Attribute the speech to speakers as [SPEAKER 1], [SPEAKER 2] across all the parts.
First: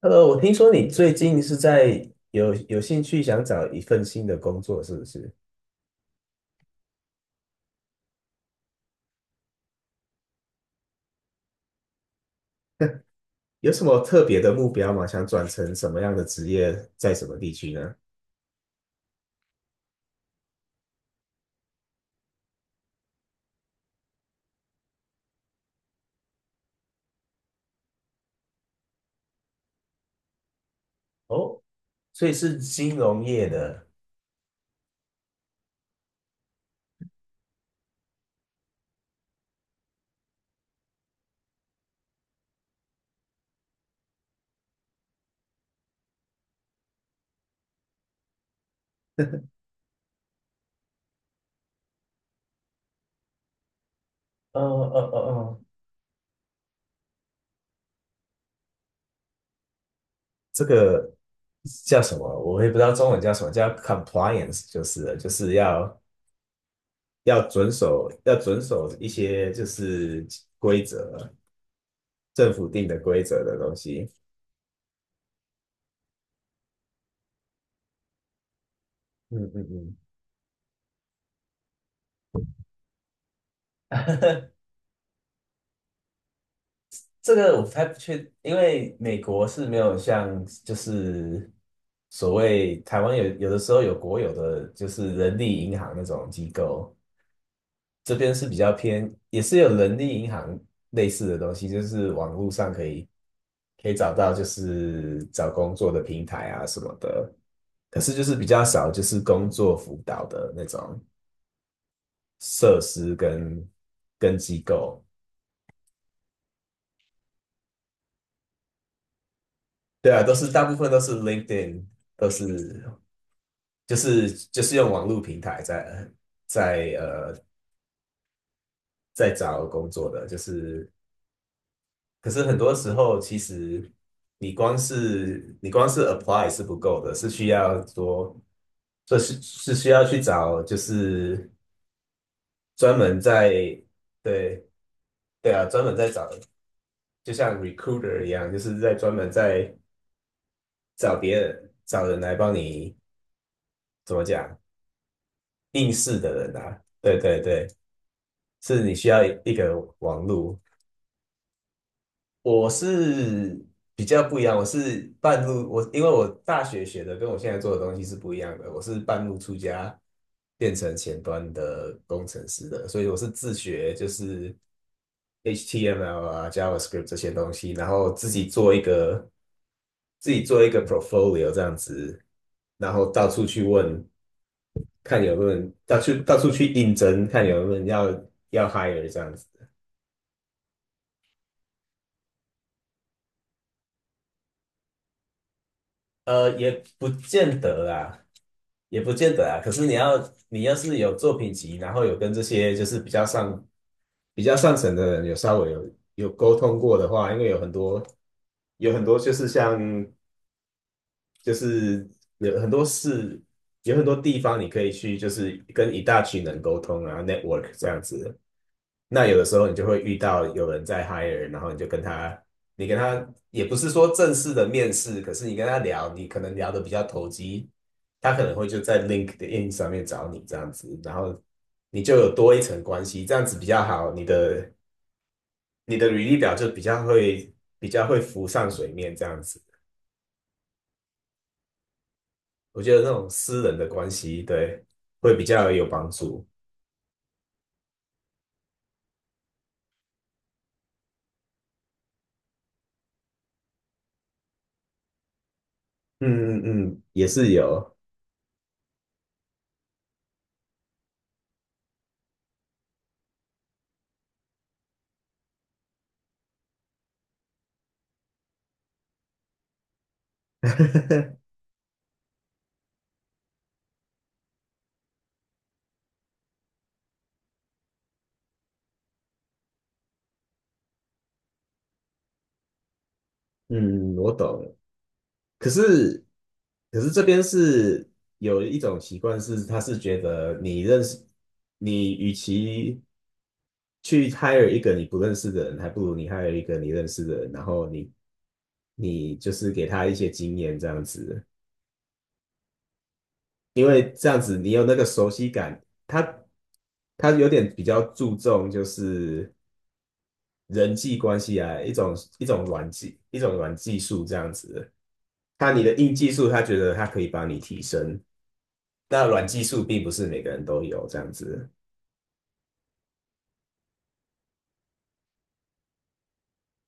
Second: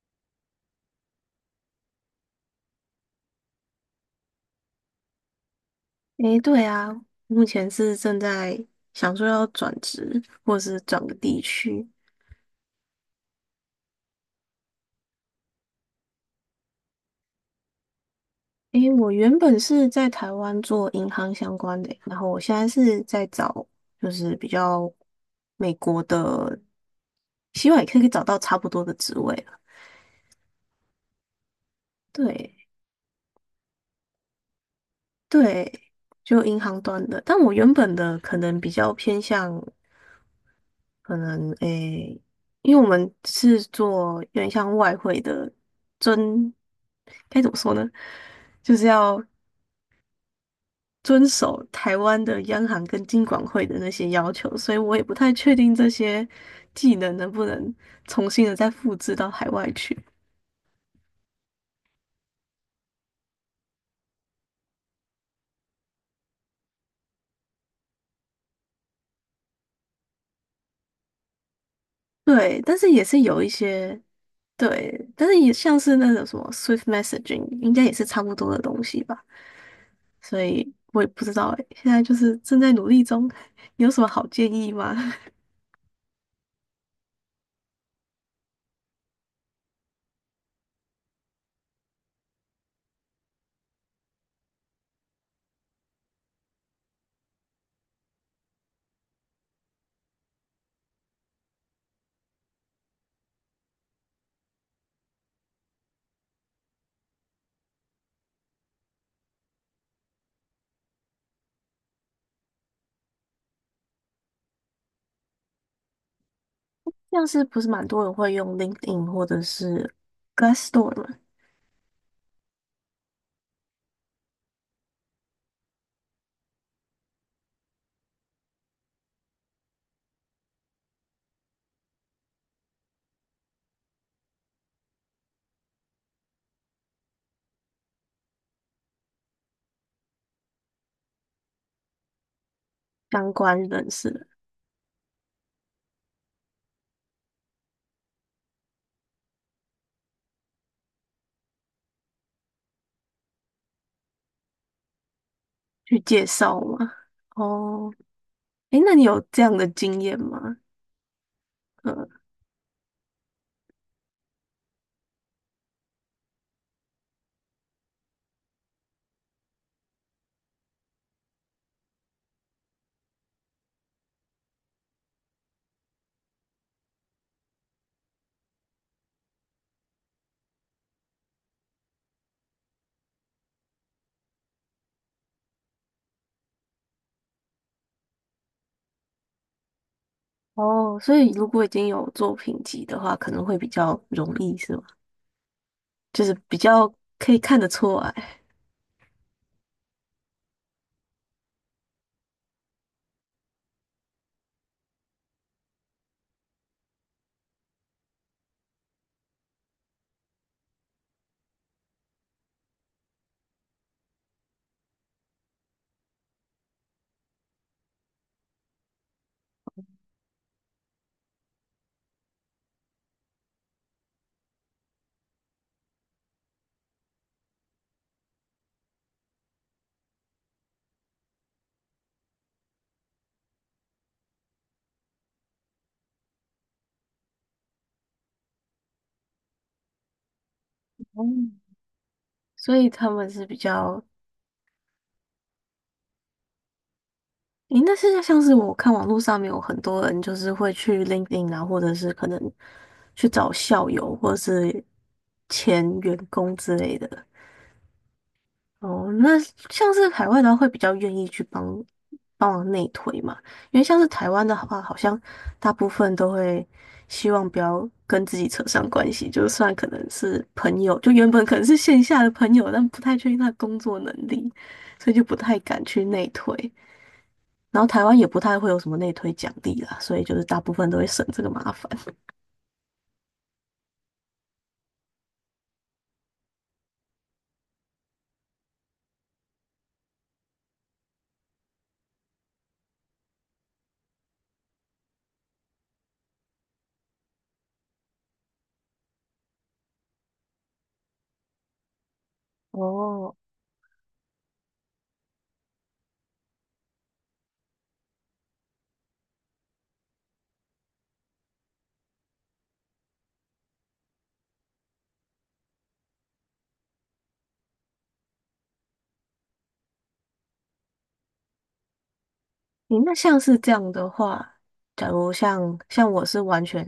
[SPEAKER 1] 我听说你最近是在有兴趣想找一份新的工作，是不是？
[SPEAKER 2] 诶，对啊，目前是正在想说要转职，或是转个地区。
[SPEAKER 1] 有什么特别的目标吗？想转成什么样的职业，在什么地区呢？
[SPEAKER 2] 诶，我原本是在台湾做银行相关的，然后我现在是在找，就是比较美国的，希望也可以找到差不多的职位了。
[SPEAKER 1] 哦，所以
[SPEAKER 2] 对
[SPEAKER 1] 是金融业的，
[SPEAKER 2] 对，就银行端的，但我原本的可能比较偏向。可能诶，因为我们是做有点像外汇的遵，该怎么说呢？就是要遵守台湾的央行跟金管会的那些要求，
[SPEAKER 1] 呃
[SPEAKER 2] 所以我
[SPEAKER 1] 呃
[SPEAKER 2] 也不
[SPEAKER 1] 呃
[SPEAKER 2] 太确
[SPEAKER 1] 呃，
[SPEAKER 2] 定这些技能能不能重新的再复制到海外去。
[SPEAKER 1] 这个叫什么？我也不知道中文叫什么，叫 compliance 就是了就是要遵守一些就是规则，政
[SPEAKER 2] 对，
[SPEAKER 1] 府
[SPEAKER 2] 但
[SPEAKER 1] 定
[SPEAKER 2] 是
[SPEAKER 1] 的
[SPEAKER 2] 也是
[SPEAKER 1] 规
[SPEAKER 2] 有
[SPEAKER 1] 则
[SPEAKER 2] 一
[SPEAKER 1] 的东
[SPEAKER 2] 些
[SPEAKER 1] 西。
[SPEAKER 2] 对，但是也像是那种什么 Swift messaging,应该也是差不多的东西吧。
[SPEAKER 1] 嗯嗯嗯。
[SPEAKER 2] 所以我也不知道诶，现在就是正在努力中，有什么好 建议吗？
[SPEAKER 1] 这个我还不确，因为美国是没有像就是所谓台湾有有的时候有国有的就是人力银行那种机构，这边是比较偏，也是有人力银行类似的东西，就是网络上可以找到就是找工作的平台啊什么的，可是就是比较少就是工作辅导的那种设施跟机构，
[SPEAKER 2] 像是不是蛮多人会用 LinkedIn 或者是
[SPEAKER 1] 对啊，都是大部分
[SPEAKER 2] Glassdoor
[SPEAKER 1] 都
[SPEAKER 2] 嘛
[SPEAKER 1] 是 LinkedIn。都是就是用网络平台在呃在找工作的，就是可是很多时候其实你光是 apply 是不够的，是需要多是需要去找就是专门
[SPEAKER 2] 相
[SPEAKER 1] 在
[SPEAKER 2] 关人士
[SPEAKER 1] 对对啊专门在找，就像 recruiter 一样，就是在专门在找别人找人来帮你怎么讲应
[SPEAKER 2] 去
[SPEAKER 1] 试
[SPEAKER 2] 介
[SPEAKER 1] 的人
[SPEAKER 2] 绍
[SPEAKER 1] 啊，
[SPEAKER 2] 嘛？
[SPEAKER 1] 对对对，
[SPEAKER 2] 哦，诶，
[SPEAKER 1] 是你
[SPEAKER 2] 那你
[SPEAKER 1] 需
[SPEAKER 2] 有
[SPEAKER 1] 要
[SPEAKER 2] 这
[SPEAKER 1] 一
[SPEAKER 2] 样的
[SPEAKER 1] 个
[SPEAKER 2] 经验
[SPEAKER 1] 网
[SPEAKER 2] 吗？
[SPEAKER 1] 络。
[SPEAKER 2] 嗯，
[SPEAKER 1] 我是比较不一样，我是半路，我因为我大学学的跟我现在做的东西是不一样的，我是半路出家变成前端的工程师的，所以我是自学，就是 HTML 啊、JavaScript 这些东西，然后自己做一个 portfolio 这样子，然后到处去问，看有没有人到处去应征，看有没有人要 hire 这样子。
[SPEAKER 2] 哦，所以如果已经有作品集的话，可能会比较容易是吗？就是比
[SPEAKER 1] 也
[SPEAKER 2] 较
[SPEAKER 1] 不
[SPEAKER 2] 可以看
[SPEAKER 1] 见
[SPEAKER 2] 得
[SPEAKER 1] 得
[SPEAKER 2] 出
[SPEAKER 1] 啦，
[SPEAKER 2] 来。
[SPEAKER 1] 也不见得啊。可是你要是有作品集，然后有跟这些就是比较上层的人有稍微有沟通过的话，因为有很多就是像就是有很多事，有很多地方你可以去，就是跟一大群人沟通啊，network 这样子。那有的时候你就会遇到有人在 hire，然后你跟他也不是说正式的面试，可是你跟他聊，你可能聊得比较投机，他可能会就在 LinkedIn 上面找你这样子，然后你就有多一层关系，这样子比较好，你的履历表就比较会浮上水面这样子，
[SPEAKER 2] 哦，所
[SPEAKER 1] 我
[SPEAKER 2] 以
[SPEAKER 1] 觉得那
[SPEAKER 2] 他
[SPEAKER 1] 种
[SPEAKER 2] 们是比
[SPEAKER 1] 私人的
[SPEAKER 2] 较，
[SPEAKER 1] 关系，对，会比较有帮助。
[SPEAKER 2] 诶，那现在像是我看网络上面有很多人就是会去 LinkedIn 啊，或者是可能去找校友或者是前员工
[SPEAKER 1] 嗯
[SPEAKER 2] 之
[SPEAKER 1] 嗯
[SPEAKER 2] 类
[SPEAKER 1] 嗯，
[SPEAKER 2] 的，
[SPEAKER 1] 也是有。
[SPEAKER 2] 哦，那像是海外的话，会比较愿意去帮帮忙内推嘛，因为像是台湾的话，好像大部分都会希望不要跟自己扯上关系，就算可能是朋友，就原本 可能是线下的朋友，但不太确定他的工作能力，所以就不太敢去内推。然后台湾也不太会有什么内推奖励啦，所以就是大部分都会省这个麻烦。
[SPEAKER 1] 嗯，我懂。可是，可是这边是有一种习惯是，他是觉得你认识，你与其去 hire 一个你不认识的人，还不如你 hire 一个你认识的人，然后你就是给他一些经验这样子，
[SPEAKER 2] 哦
[SPEAKER 1] 因为这样子你有那个熟悉感，他他有点比较注重就是人际关系啊，一种软技术这样子，你的硬技术，他觉得他可以帮你提升。那软技术并不是每个人都有这样子，
[SPEAKER 2] 你那像是这样的话，假如像我是完全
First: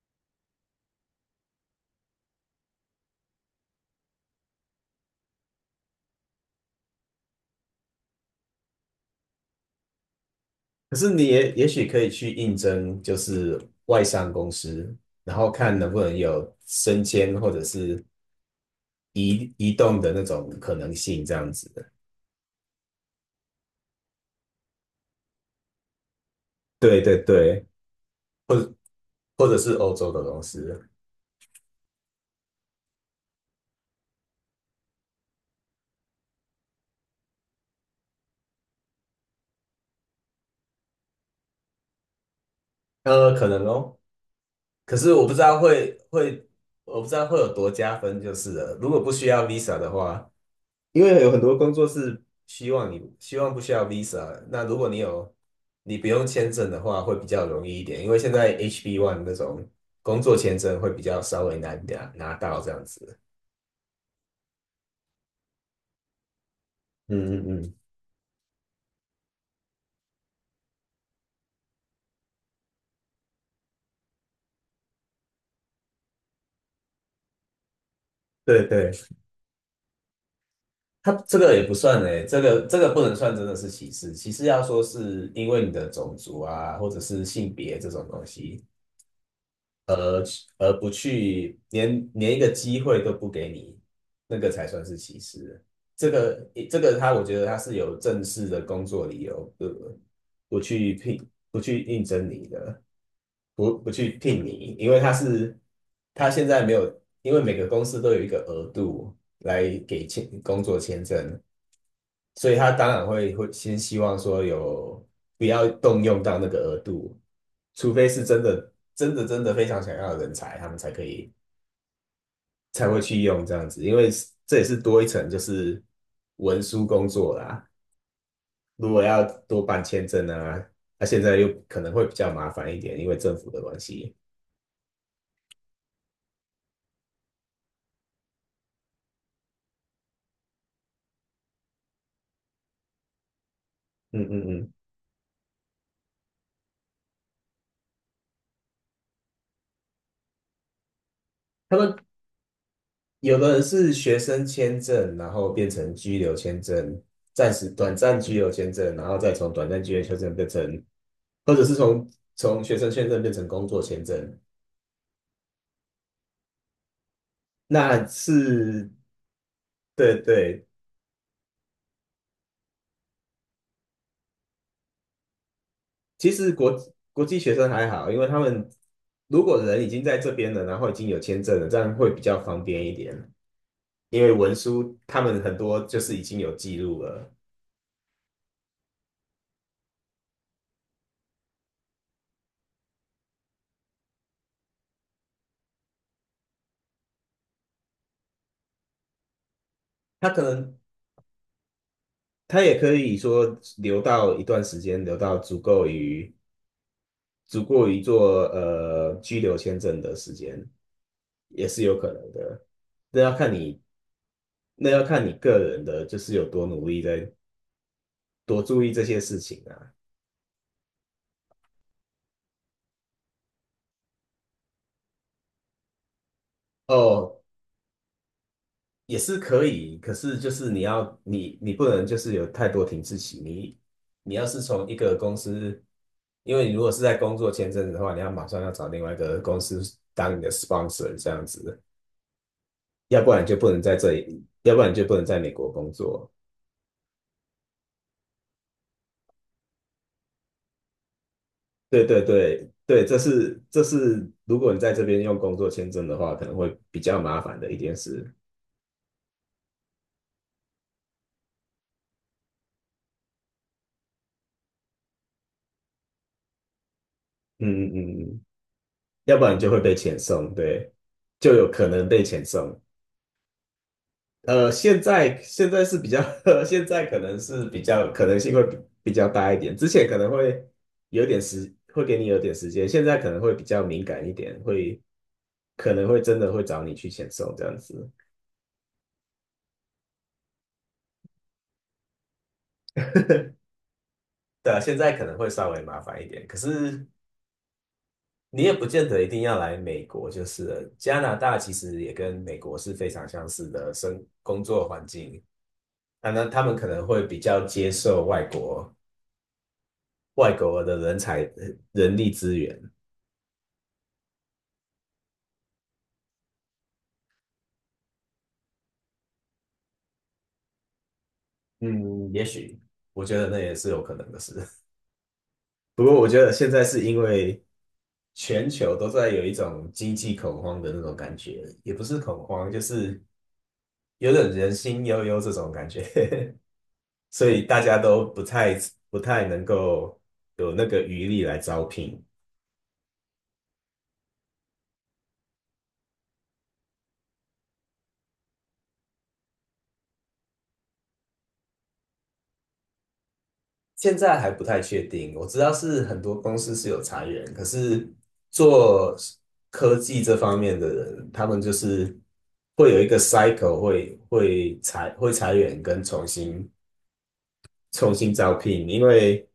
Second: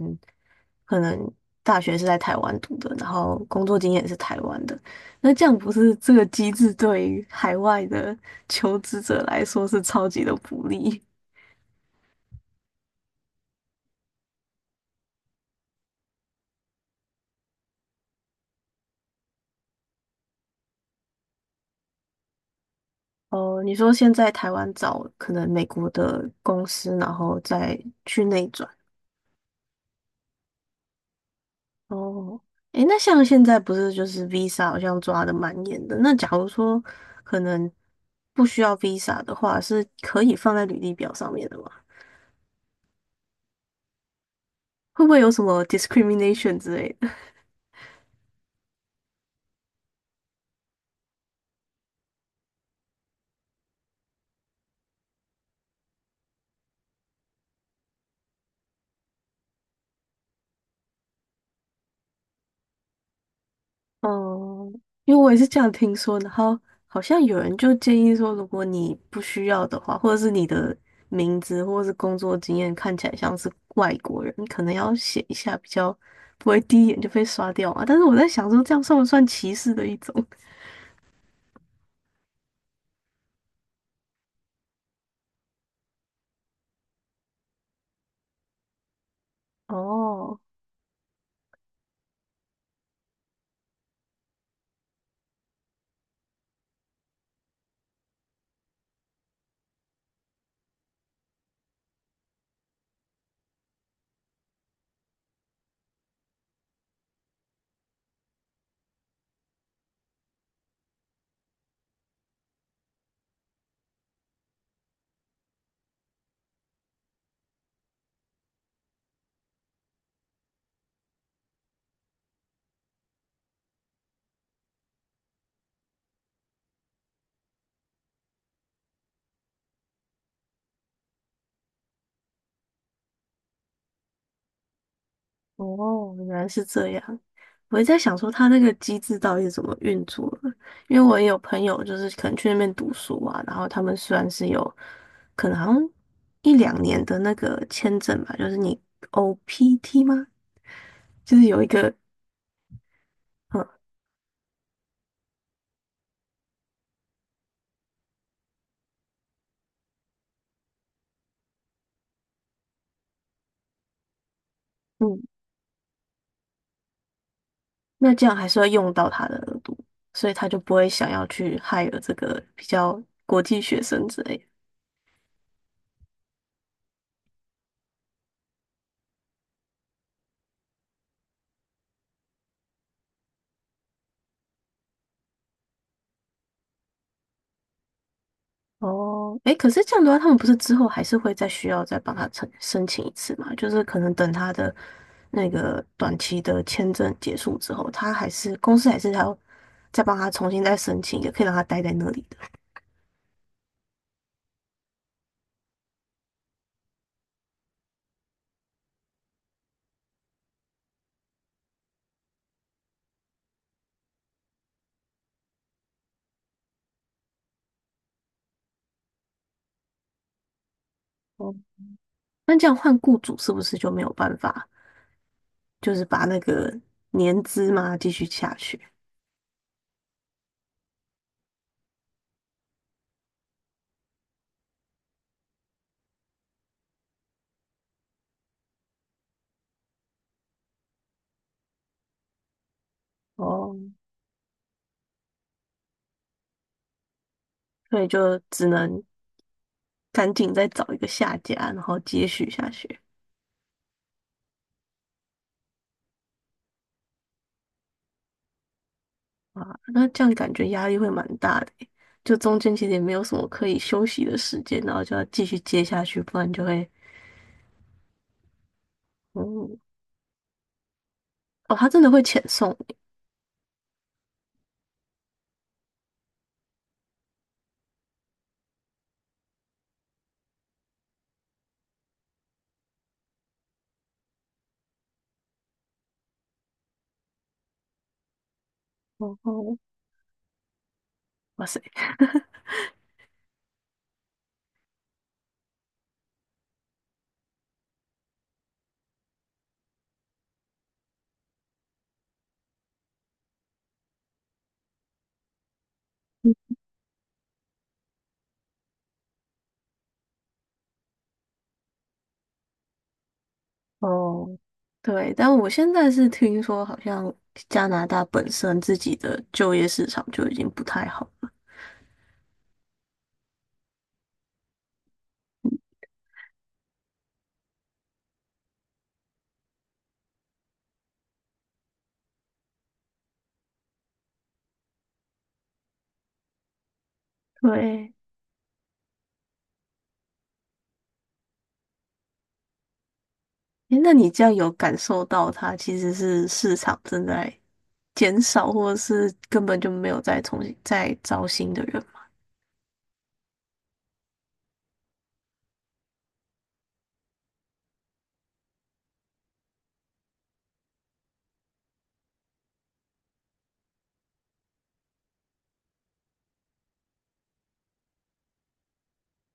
[SPEAKER 2] 可能大学是在台湾读的，然后工作经验是台湾的，那这样不是这个机制对于海外的 求职者来说是超级的不
[SPEAKER 1] 可
[SPEAKER 2] 利
[SPEAKER 1] 是你也许可以去应征，就是外商公司，然后看能不能有升迁或者是移动的那种可能性，这样子。
[SPEAKER 2] 哦？你说现在台湾找可能美国的公司，
[SPEAKER 1] 对
[SPEAKER 2] 然
[SPEAKER 1] 对
[SPEAKER 2] 后
[SPEAKER 1] 对，
[SPEAKER 2] 再去内
[SPEAKER 1] 或
[SPEAKER 2] 转。
[SPEAKER 1] 者或者是欧洲的公司，
[SPEAKER 2] 哦，诶，那像现在不是就是 Visa 好像抓的蛮严的，那假如说可能不需要 Visa 的话，是可以放在履历表上面的吗？
[SPEAKER 1] 可能哦。可
[SPEAKER 2] 会不
[SPEAKER 1] 是
[SPEAKER 2] 会有什么 discrimination 之类
[SPEAKER 1] 我不
[SPEAKER 2] 的？
[SPEAKER 1] 知道会有多加分，就是了。如果不需要 Visa 的话，因为有很多工作是希望不需要 visa，那如果你不用签证的话，会比较容易一点，因为现在 H1B 那种工作签证会比较稍微难点拿到这样子。
[SPEAKER 2] 哦，因为我也是这样听说，然后好像
[SPEAKER 1] 嗯
[SPEAKER 2] 有人
[SPEAKER 1] 嗯
[SPEAKER 2] 就
[SPEAKER 1] 嗯，
[SPEAKER 2] 建议说，如果你不需要的话，或者是你的名字或者是工作经验看起来像是外国人，你可能要写一下，比较不会第一眼就被刷掉啊。但是我在想说，
[SPEAKER 1] 对
[SPEAKER 2] 这样
[SPEAKER 1] 对，
[SPEAKER 2] 算不算歧视的一种？
[SPEAKER 1] 他这个也不算诶，这个不能算真的是歧视，歧视要说是因为你的种族啊，或者是性别这种东西，
[SPEAKER 2] 哦，
[SPEAKER 1] 而不去连一个机会都不给你，那个才算是歧视。这个这个他，我觉得他是有正式的工作理由，对不对不去应征你的，不去聘你，因为他现在没有，因为每个公司都有一个额度来给签工作签证，所以他当然会先希望说不要动用到那个额度，除非是真的真的真的非常想要的人才，他们才可以才会去用这样子，因为这也是多一层就是文书工作啦。如果要多办签证啊，那、现在又可能会比较麻烦一点，因为政府的关系。
[SPEAKER 2] 哦，原来是这样。我也在想说，他那个机制到底是怎么运作的？因为我也有朋友，就是可能去那边读书啊，然后他们虽
[SPEAKER 1] 嗯
[SPEAKER 2] 然
[SPEAKER 1] 嗯
[SPEAKER 2] 是
[SPEAKER 1] 嗯，
[SPEAKER 2] 有可能好像一两年的那个签证吧，就是你 OPT 吗？就是有一
[SPEAKER 1] 他
[SPEAKER 2] 个，
[SPEAKER 1] 们有的人
[SPEAKER 2] 嗯
[SPEAKER 1] 是学生签证，然后变成居留签证，暂时短暂居留签证，然后再从短暂居留签证变成，或者是从学生签证变成工作签证。
[SPEAKER 2] 嗯，
[SPEAKER 1] 那
[SPEAKER 2] 那这样还是要
[SPEAKER 1] 是，
[SPEAKER 2] 用到他的额度，
[SPEAKER 1] 对
[SPEAKER 2] 所以他就
[SPEAKER 1] 对，
[SPEAKER 2] 不会想要去害了这个比较国际学生之类的
[SPEAKER 1] 其实国际学生还好，因为他们如果人已经在这边了，然后已经有签证了，这样会比较方便一点。因为文书他们很多就是已经有记录了，
[SPEAKER 2] 哦，哎，可是这样的话，他们不是之后还是会再需要再帮他申请一次嘛？就是可能等他的那个短期的签证结束之后，他还是公司还是还要再帮他
[SPEAKER 1] 他可
[SPEAKER 2] 重新再
[SPEAKER 1] 能
[SPEAKER 2] 申请一个可以让他待在那里的。
[SPEAKER 1] 他也可以说留到一段时间，留到足过于做居留签证的时间，也是有可能的。那要看你，那要看你个人的，就是有多努力在多注意这些事情啊。
[SPEAKER 2] 哦，那这样换雇主是不是就没有办法，就是把那个
[SPEAKER 1] 哦，
[SPEAKER 2] 年资嘛继续下去？
[SPEAKER 1] 也是可以，可是就是你要你你不能就是有太多停滞期。你要是从一个公司，因为你如果是在工作签证的话，你要马上要找另外一个公司当你的 sponsor 这样子，要不然你就不
[SPEAKER 2] 哦，
[SPEAKER 1] 能在这里，要不然你就不能在美国工作。
[SPEAKER 2] 所以就只能赶紧再找一个下家，然后
[SPEAKER 1] 对对
[SPEAKER 2] 接续
[SPEAKER 1] 对
[SPEAKER 2] 下去。
[SPEAKER 1] 对，这是如果你在这边用工作签证的话，可能会比较麻烦的一件事。
[SPEAKER 2] 啊，那这样感觉压力会蛮大的欸就中间其实也没有什么可以休息的时间，然后就要继续接下去，不然就会，
[SPEAKER 1] 嗯嗯嗯。要不然你就
[SPEAKER 2] 嗯，
[SPEAKER 1] 会被遣送，对，就有
[SPEAKER 2] 哦，
[SPEAKER 1] 可
[SPEAKER 2] 他真
[SPEAKER 1] 能
[SPEAKER 2] 的
[SPEAKER 1] 被
[SPEAKER 2] 会遣
[SPEAKER 1] 遣
[SPEAKER 2] 送
[SPEAKER 1] 送。
[SPEAKER 2] 你
[SPEAKER 1] 现在是比较，现在可能是比较可能性会比较大一点，之前可能会有点时，会给你有点时间，现在可能会比较敏感一点，可能会真的会找你去遣送这样子。
[SPEAKER 2] 哦哦，哇塞，
[SPEAKER 1] 对啊，现在可能会稍微麻烦一点，可是你也不见得一定要来美国，就是了加拿大其实也跟美国是非常相似的工作环境，那他们可能会比较接受外国的人力资源，
[SPEAKER 2] 哦，对，但我现在是听说好像加拿大本身自己的就业市场就已经不太好了，
[SPEAKER 1] 嗯，也许我觉得那也是有可能的事。不过我觉得现在是因为全球都在有一种经济恐慌的那种感觉，也不是恐慌，就是有点人心悠悠这种感觉。所以大家
[SPEAKER 2] 对，
[SPEAKER 1] 都不太能够有那个余力来招聘。
[SPEAKER 2] 诶，那你这样有感受到它其实是市场正在减少，或者是根本就没有再重新再招新的人？
[SPEAKER 1] 现在还不太确定，我知道是很多公司是有裁员，可是做科技这方面的人，他们就是会有一个 cycle，会裁员跟重新招聘，因为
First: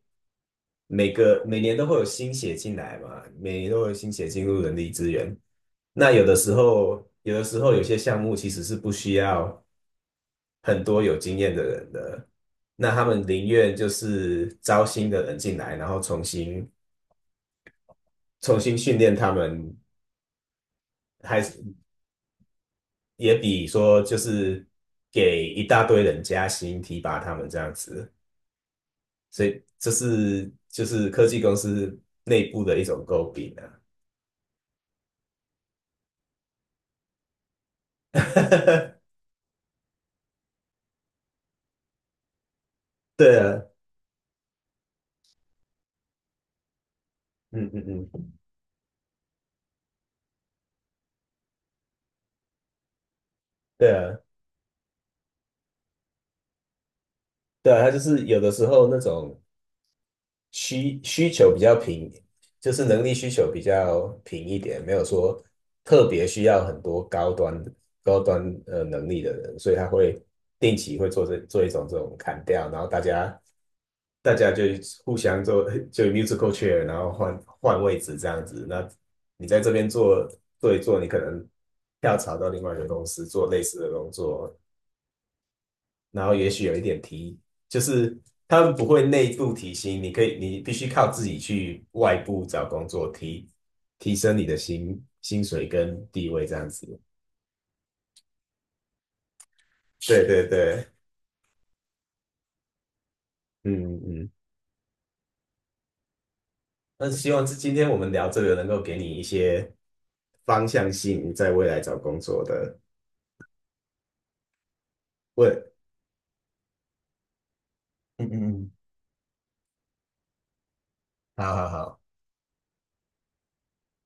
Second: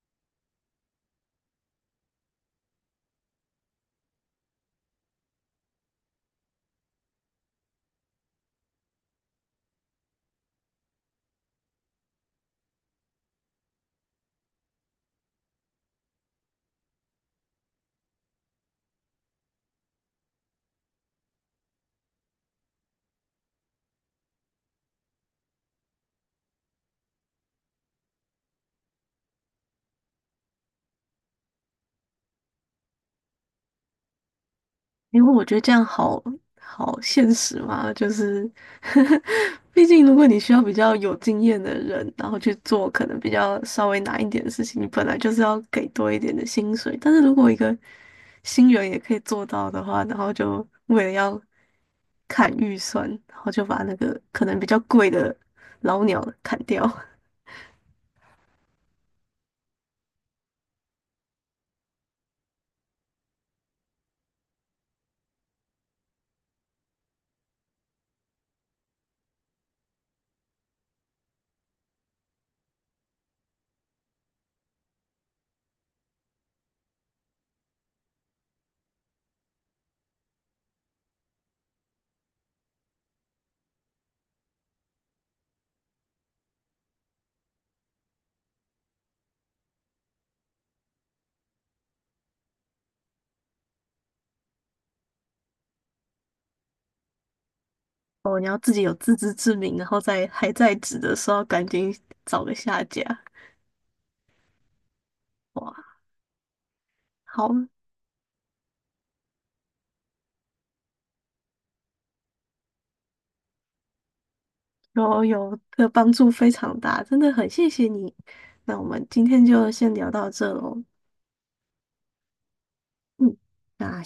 [SPEAKER 1] 每年都会有新血进来嘛，每年都会有新血进入人力资源。那有的时候有些项目其实是不需要。很多有经验的人的，那他们宁愿就是招新的人进来，然后重新训练他们，还是也比说就是给一大堆人加薪提拔他们这样子，所以这是就是科技公司内部的一种诟病啊。
[SPEAKER 2] 因为我觉得这样好现实嘛，就是，毕竟如果你需要比较有经验的人，然后去做可能比
[SPEAKER 1] 对啊，
[SPEAKER 2] 较稍微难一点的事情，你本来就是要给多一点的薪水。但是如果一
[SPEAKER 1] 嗯
[SPEAKER 2] 个
[SPEAKER 1] 嗯嗯，
[SPEAKER 2] 新人也可以做到的话，然后就为了要砍预算，然后就把
[SPEAKER 1] 对
[SPEAKER 2] 那
[SPEAKER 1] 啊，
[SPEAKER 2] 个可能比较贵的老鸟砍掉。
[SPEAKER 1] 对啊，他就是有的时候那种需求比较平，就是能力需求比较平一点，没有说特别需要很多高端能力的人，所以他会定期会做一种这种砍掉，然后大家就互相做 就 musical chair，然后换位置这样子。那你在这边做一做，你可能跳槽到另外一个公司做类似的工作，然后也许有一点提，就是他们不会内部提薪，你可以，你必须靠自己去外部找工作，提升你的薪水跟地位这样子。
[SPEAKER 2] 哦，你要自己有自知之明，然后
[SPEAKER 1] 对
[SPEAKER 2] 在
[SPEAKER 1] 对
[SPEAKER 2] 还在
[SPEAKER 1] 对，
[SPEAKER 2] 职的时候赶紧找个下家。
[SPEAKER 1] 嗯嗯，
[SPEAKER 2] 哇，
[SPEAKER 1] 但是希望
[SPEAKER 2] 好，
[SPEAKER 1] 是今天我们聊这个能够给你一些方向性，在未来找工作的
[SPEAKER 2] 有有
[SPEAKER 1] 问，
[SPEAKER 2] 的帮助非常大，真的很谢谢你。
[SPEAKER 1] 嗯嗯嗯，
[SPEAKER 2] 那我们今天就先聊到这喽，
[SPEAKER 1] 好好好。
[SPEAKER 2] 嗯，那。